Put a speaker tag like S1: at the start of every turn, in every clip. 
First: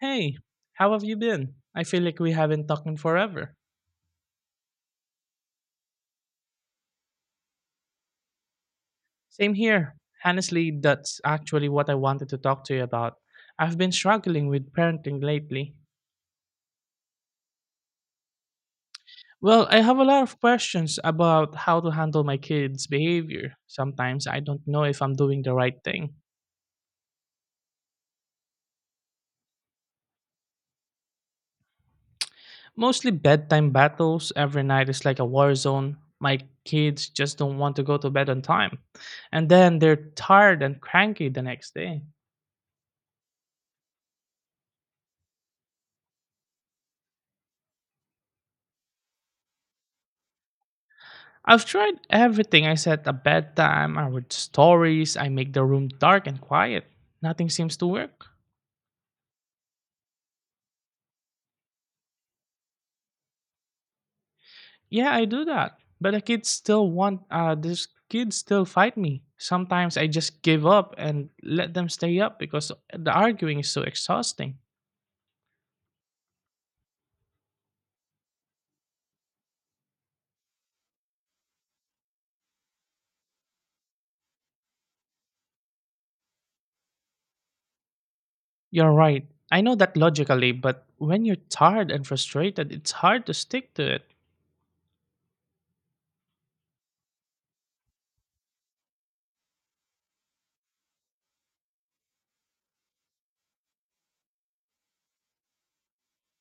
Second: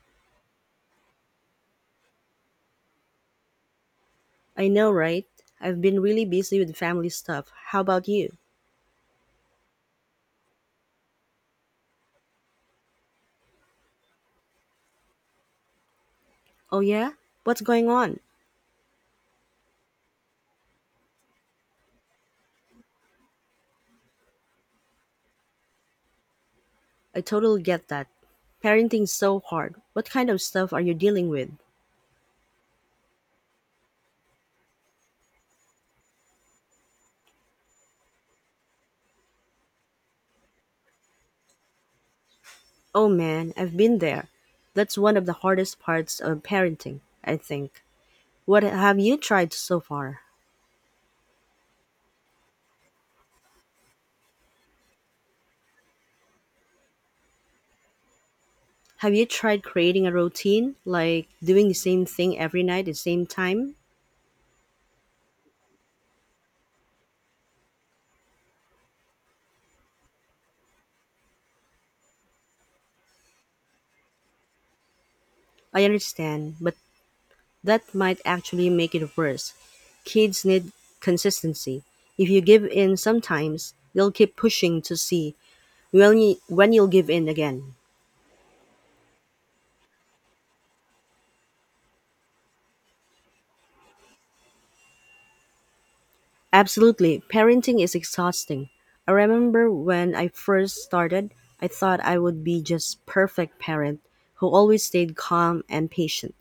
S1: Hey, how have you been? I feel like we haven't talked in forever.
S2: I know, right? I've been really busy with family stuff. How about you?
S1: Same here. Honestly, that's actually what I wanted to talk to you about. I've been struggling with parenting lately.
S2: Oh, yeah? What's going on?
S1: Well, I have a lot of questions about how to handle my kids' behavior. Sometimes I don't know if I'm doing the right thing.
S2: I totally get that. Parenting's so hard. What kind of stuff are you dealing with?
S1: Mostly bedtime battles. Every night is like a war zone. My kids just don't want to go to bed on time. And then they're tired and cranky the next day.
S2: Oh, man, I've been there. That's one of the hardest parts of parenting, I think. What have you tried so far?
S1: I've tried everything. I set a bedtime, I read stories, I make the room dark and quiet. Nothing seems to work.
S2: Have you tried creating a routine, like doing the same thing every night at the same time?
S1: Yeah, I do that. But these kids still fight me. Sometimes I just give up and let them stay up because the arguing is so exhausting.
S2: I understand, but that might actually make it worse. Kids need consistency. If you give in sometimes, they'll keep pushing to see when you'll give in again.
S1: You're right. I know that logically, but when you're tired and frustrated, it's hard to stick to it.
S2: Absolutely, parenting is exhausting. I remember when I first started, I thought I would be just perfect parent who always stayed calm and patient.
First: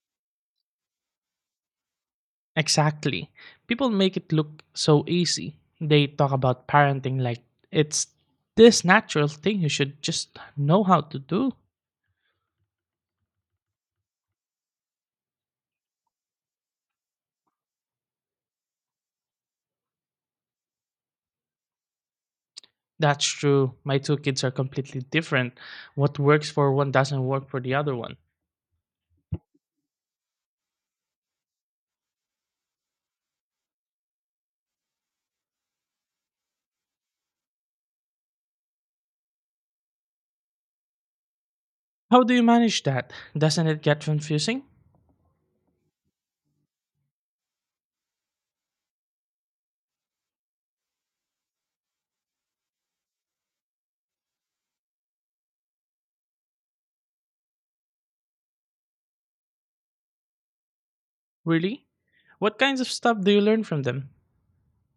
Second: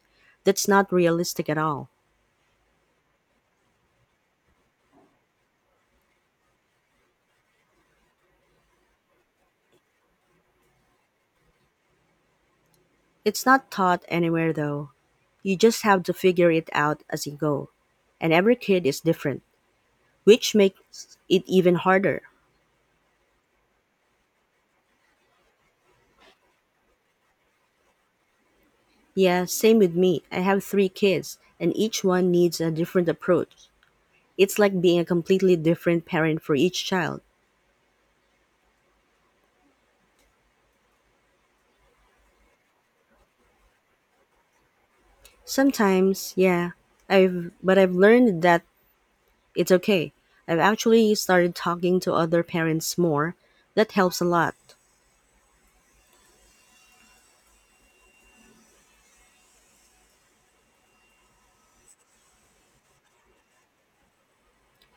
S2: That's not realistic at all.
S1: Exactly. People make it look so easy. They talk about parenting like it's this natural thing you should just know how to do.
S2: It's not taught anywhere though. You just have to figure it out as you go. And every kid is different, which makes it even harder.
S1: That's true. My two kids are completely different. What works for one doesn't work for the other one.
S2: Yeah, same with me. I have three kids, and each one needs a different approach. It's like being a completely different parent for each child.
S1: How do you manage that? Doesn't it get confusing?
S2: Sometimes, yeah, I've learned that it's okay. I've actually started talking to other parents more. That helps a lot.
S1: Really? What kinds of stuff do you learn from them?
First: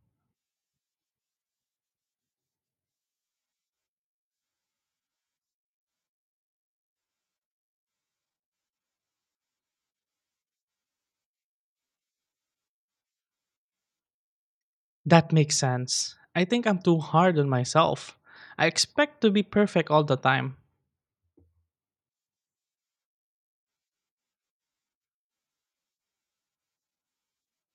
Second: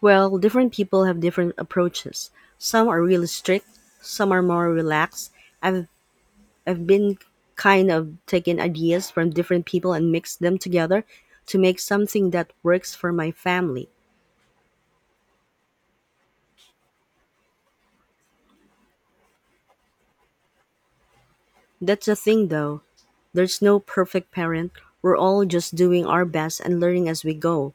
S2: Well, different people have different approaches. Some are really strict, some are more relaxed. I've I've been kind of taking ideas from different people and mixed them together to make something that works for my family.
S1: That makes sense. I think I'm too hard on myself. I expect to be perfect all the time.
S2: That's the thing though. There's no perfect parent. We're all just doing our best and learning as we go.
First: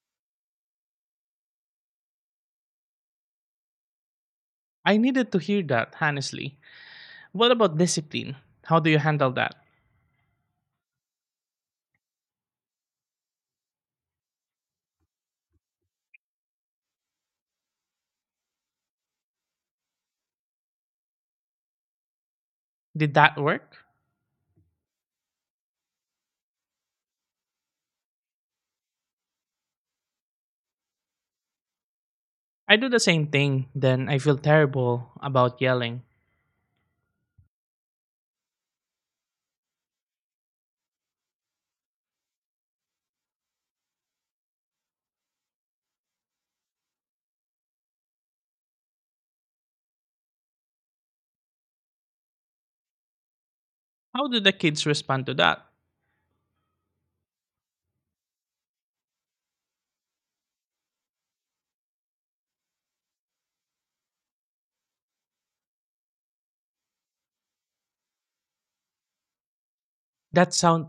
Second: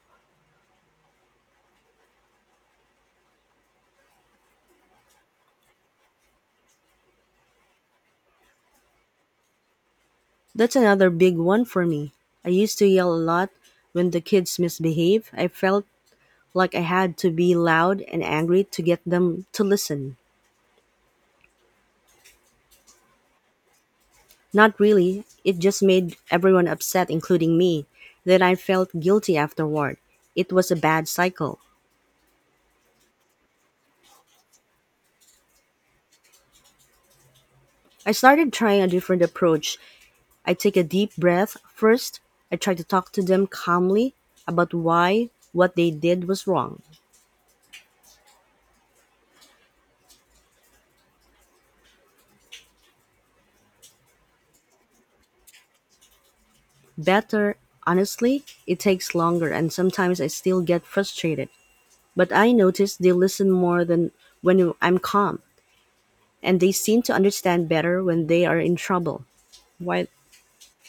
S1: I needed to hear that, honestly. What about discipline? How do you handle that?
S2: That's another big one for me. I used to yell a lot when the kids misbehave. I felt like I had to be loud and angry to get them to listen.
S1: Did that work?
S2: Not really, it just made everyone upset including me. Then I felt guilty afterward. It was a bad cycle.
S1: I do the same thing, then I feel terrible about yelling.
S2: I started trying a different approach. I take a deep breath first. I try to talk to them calmly about why what they did was wrong.
S1: How do the kids respond to that?
S2: Better, honestly, it takes longer and sometimes I still get frustrated. But I notice they listen more than when I'm calm, and they seem to understand better when they are in trouble. Why
S1: That sound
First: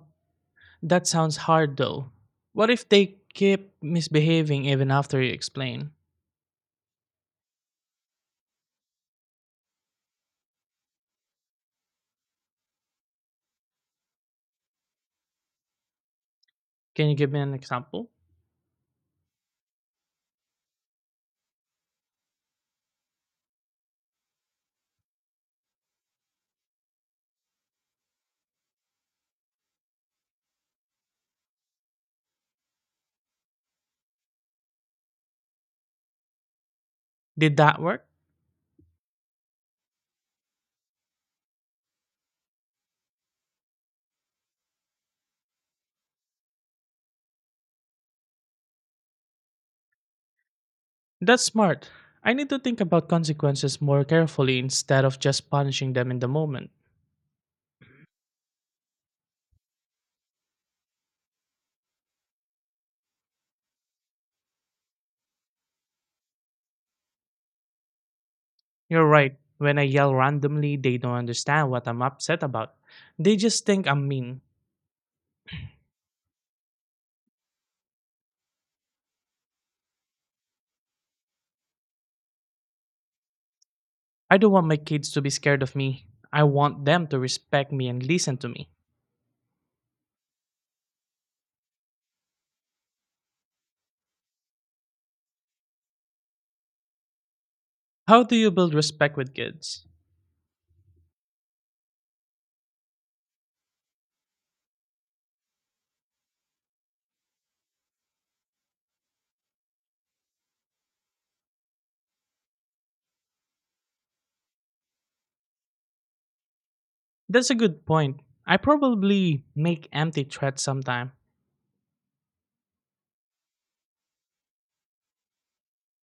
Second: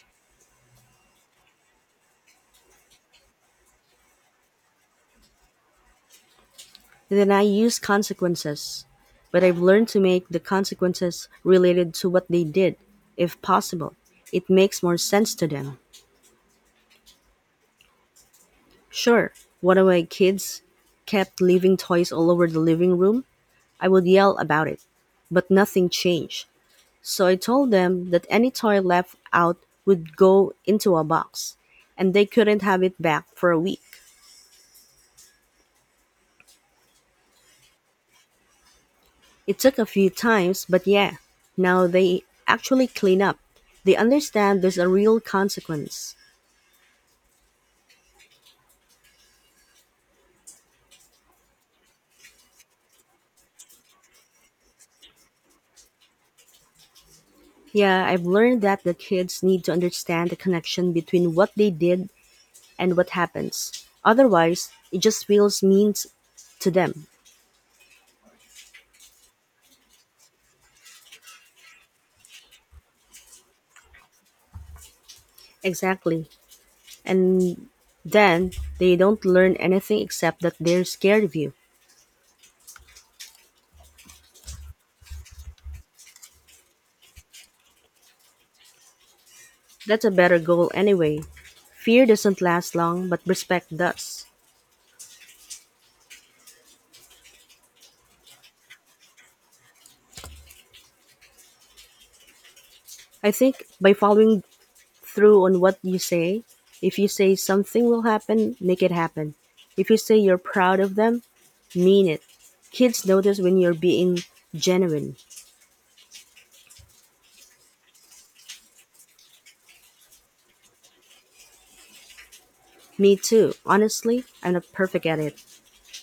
S1: that sounds hard though. What if they keep misbehaving even after you explain?
S2: Then I use consequences, but I've learned to make the consequences related to what they did, if possible. It makes more sense to them.
S1: Can you give me an example?
S2: Sure, one of my kids kept leaving toys all over the living room. I would yell about it, but nothing changed. So I told them that any toy left out would go into a box, and they couldn't have it back for a week.
S1: Did that work?
S2: It took a few times, but yeah, now they actually clean up. They understand there's a real consequence.
S1: That's smart. I need to think about consequences more carefully instead of just punishing them in the moment.
S2: Yeah, I've learned that the kids need to understand the connection between what they did and what happens. Otherwise, it just feels mean to them.
S1: You're right. When I yell randomly, they don't understand what I'm upset about. They just think I'm mean.
S2: Exactly. And then they don't learn anything except that they're scared of you.
S1: I don't want my kids to be scared of me. I want them to respect me and listen to me.
S2: That's a better goal anyway. Fear doesn't last long, but respect does.
S1: How do you build respect with kids?
S2: I think by following through on what you say. If you say something will happen, make it happen. If you say you're proud of them, mean it. Kids notice when you're being genuine.
S1: That's a good point. I probably make empty threats sometime.
S2: Me too. Honestly, I'm not perfect at it,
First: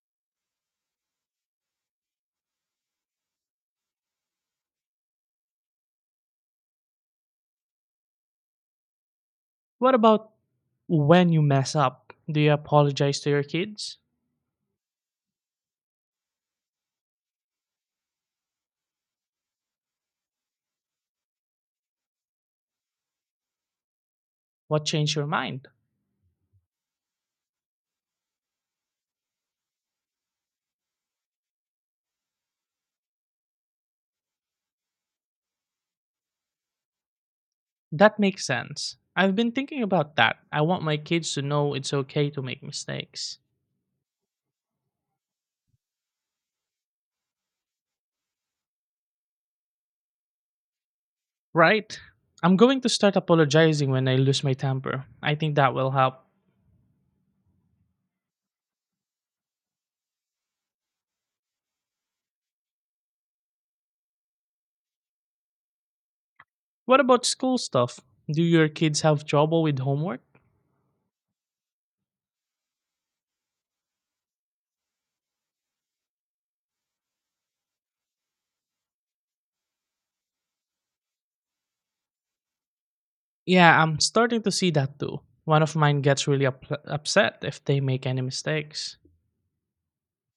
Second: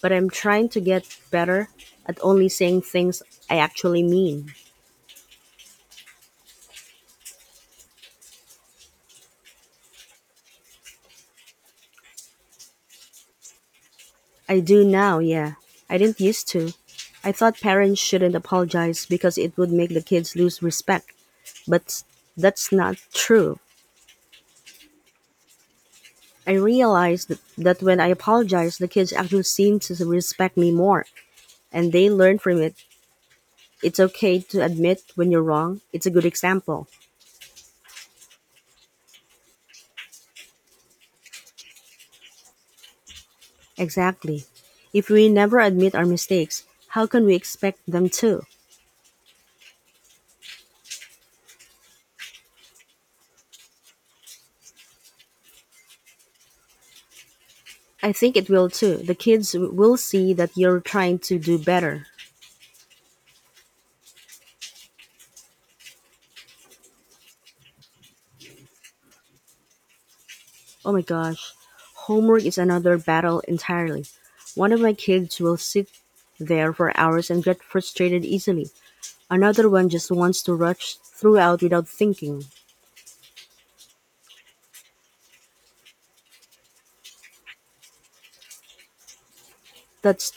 S2: but I'm trying to get better at only saying things I actually mean.
S1: What about when you mess up? Do you apologize to your kids?
S2: I do now, yeah. I didn't used to. I thought parents shouldn't apologize because it would make the kids lose respect, but that's not true.
S1: What changed your mind?
S2: I realized that when I apologized, the kids actually seemed to respect me more, and they learned from it. It's okay to admit when you're wrong. It's a good example.
S1: That makes sense. I've been thinking about that. I want my kids to know it's okay to make mistakes.
S2: Exactly. If we never admit our mistakes, how can we expect them to?
S1: Right? I'm going to start apologizing when I lose my temper. I think that will help.
S2: I think it will too. The kids will see that you're trying to do better.
S1: What about school stuff? Do your kids have trouble with homework?
S2: Oh my gosh. Homework is another battle entirely. One of my kids will sit there for hours and get frustrated easily. Another one just wants to rush throughout without thinking.
S1: Yeah, I'm starting to see that too. One of mine gets really upset if they make any mistakes.
S2: That's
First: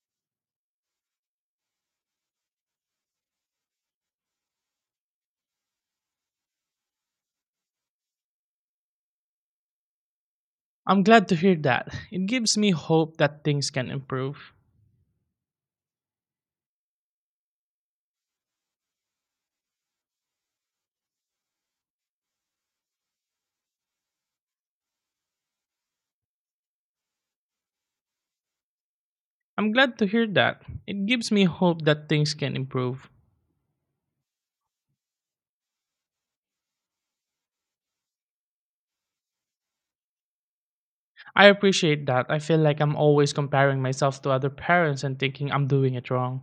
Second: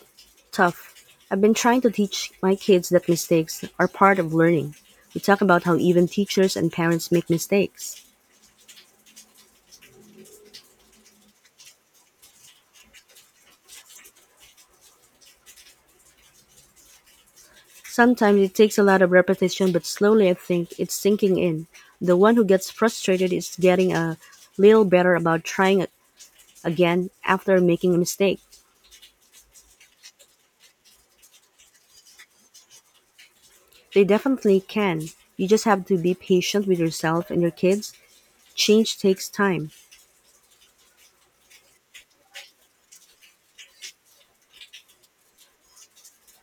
S2: tough. I've been trying to teach my kids that mistakes are part of learning. We talk about how even teachers and parents make mistakes.
S1: I'm glad to hear that. It gives me hope that things can improve.
S2: Sometimes it takes a lot of repetition, but slowly I think it's sinking in. The one who gets frustrated is getting a little better about trying again after making a mistake.
S1: I'm glad to hear that. It gives me hope that things can improve.
S2: They definitely can. You just have to be patient with yourself and your kids. Change takes time.
S1: I appreciate that. I feel like I'm always comparing myself to other parents and thinking I'm doing it wrong.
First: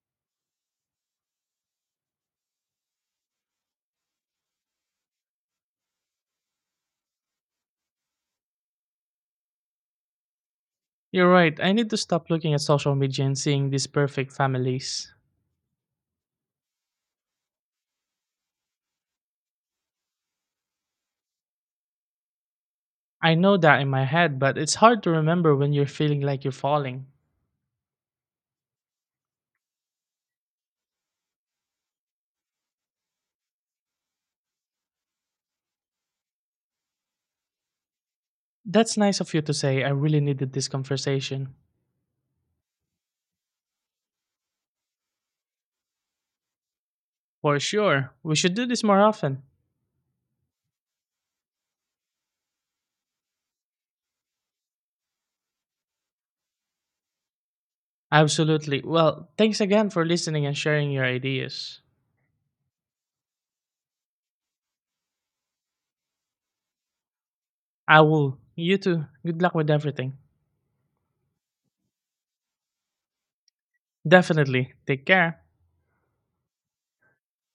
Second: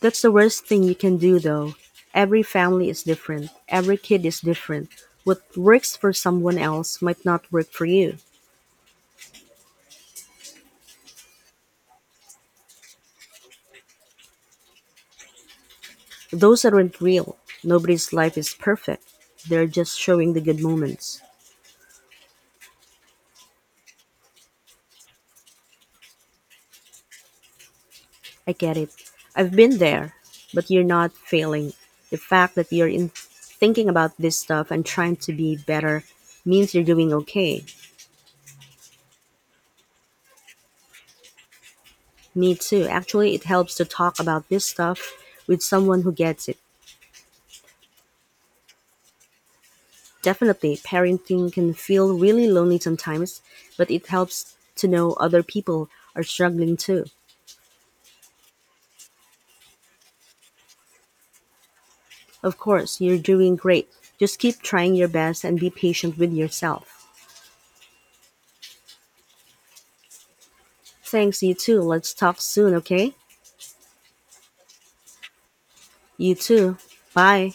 S2: That's the worst thing you can do, though. Every family is different, every kid is different. What works for someone else might not work for you.
S1: You're right. I need to stop looking at social media and seeing these perfect families.
S2: Those aren't real. Nobody's life is perfect. They're just showing the good moments.
S1: I know that in my head, but it's hard to remember when you're feeling like you're falling.
S2: I get it. I've been there, but you're not failing. The fact that you're in thinking about this stuff and trying to be better means you're doing okay.
S1: That's nice of you to say. I really needed this conversation.
S2: Me too. Actually, it helps to talk about this stuff with someone who gets it.
S1: For sure. We should do this more often.
S2: Definitely, parenting can feel really lonely sometimes, but it helps to know other people are struggling too.
S1: Absolutely. Well, thanks again for listening and sharing your ideas.
S2: Of course, you're doing great. Just keep trying your best and be patient with yourself.
S1: I will. You too. Good luck with everything.
S2: Thanks, you too. Let's talk soon, okay?
S1: Definitely. Take care.
S2: You too. Bye.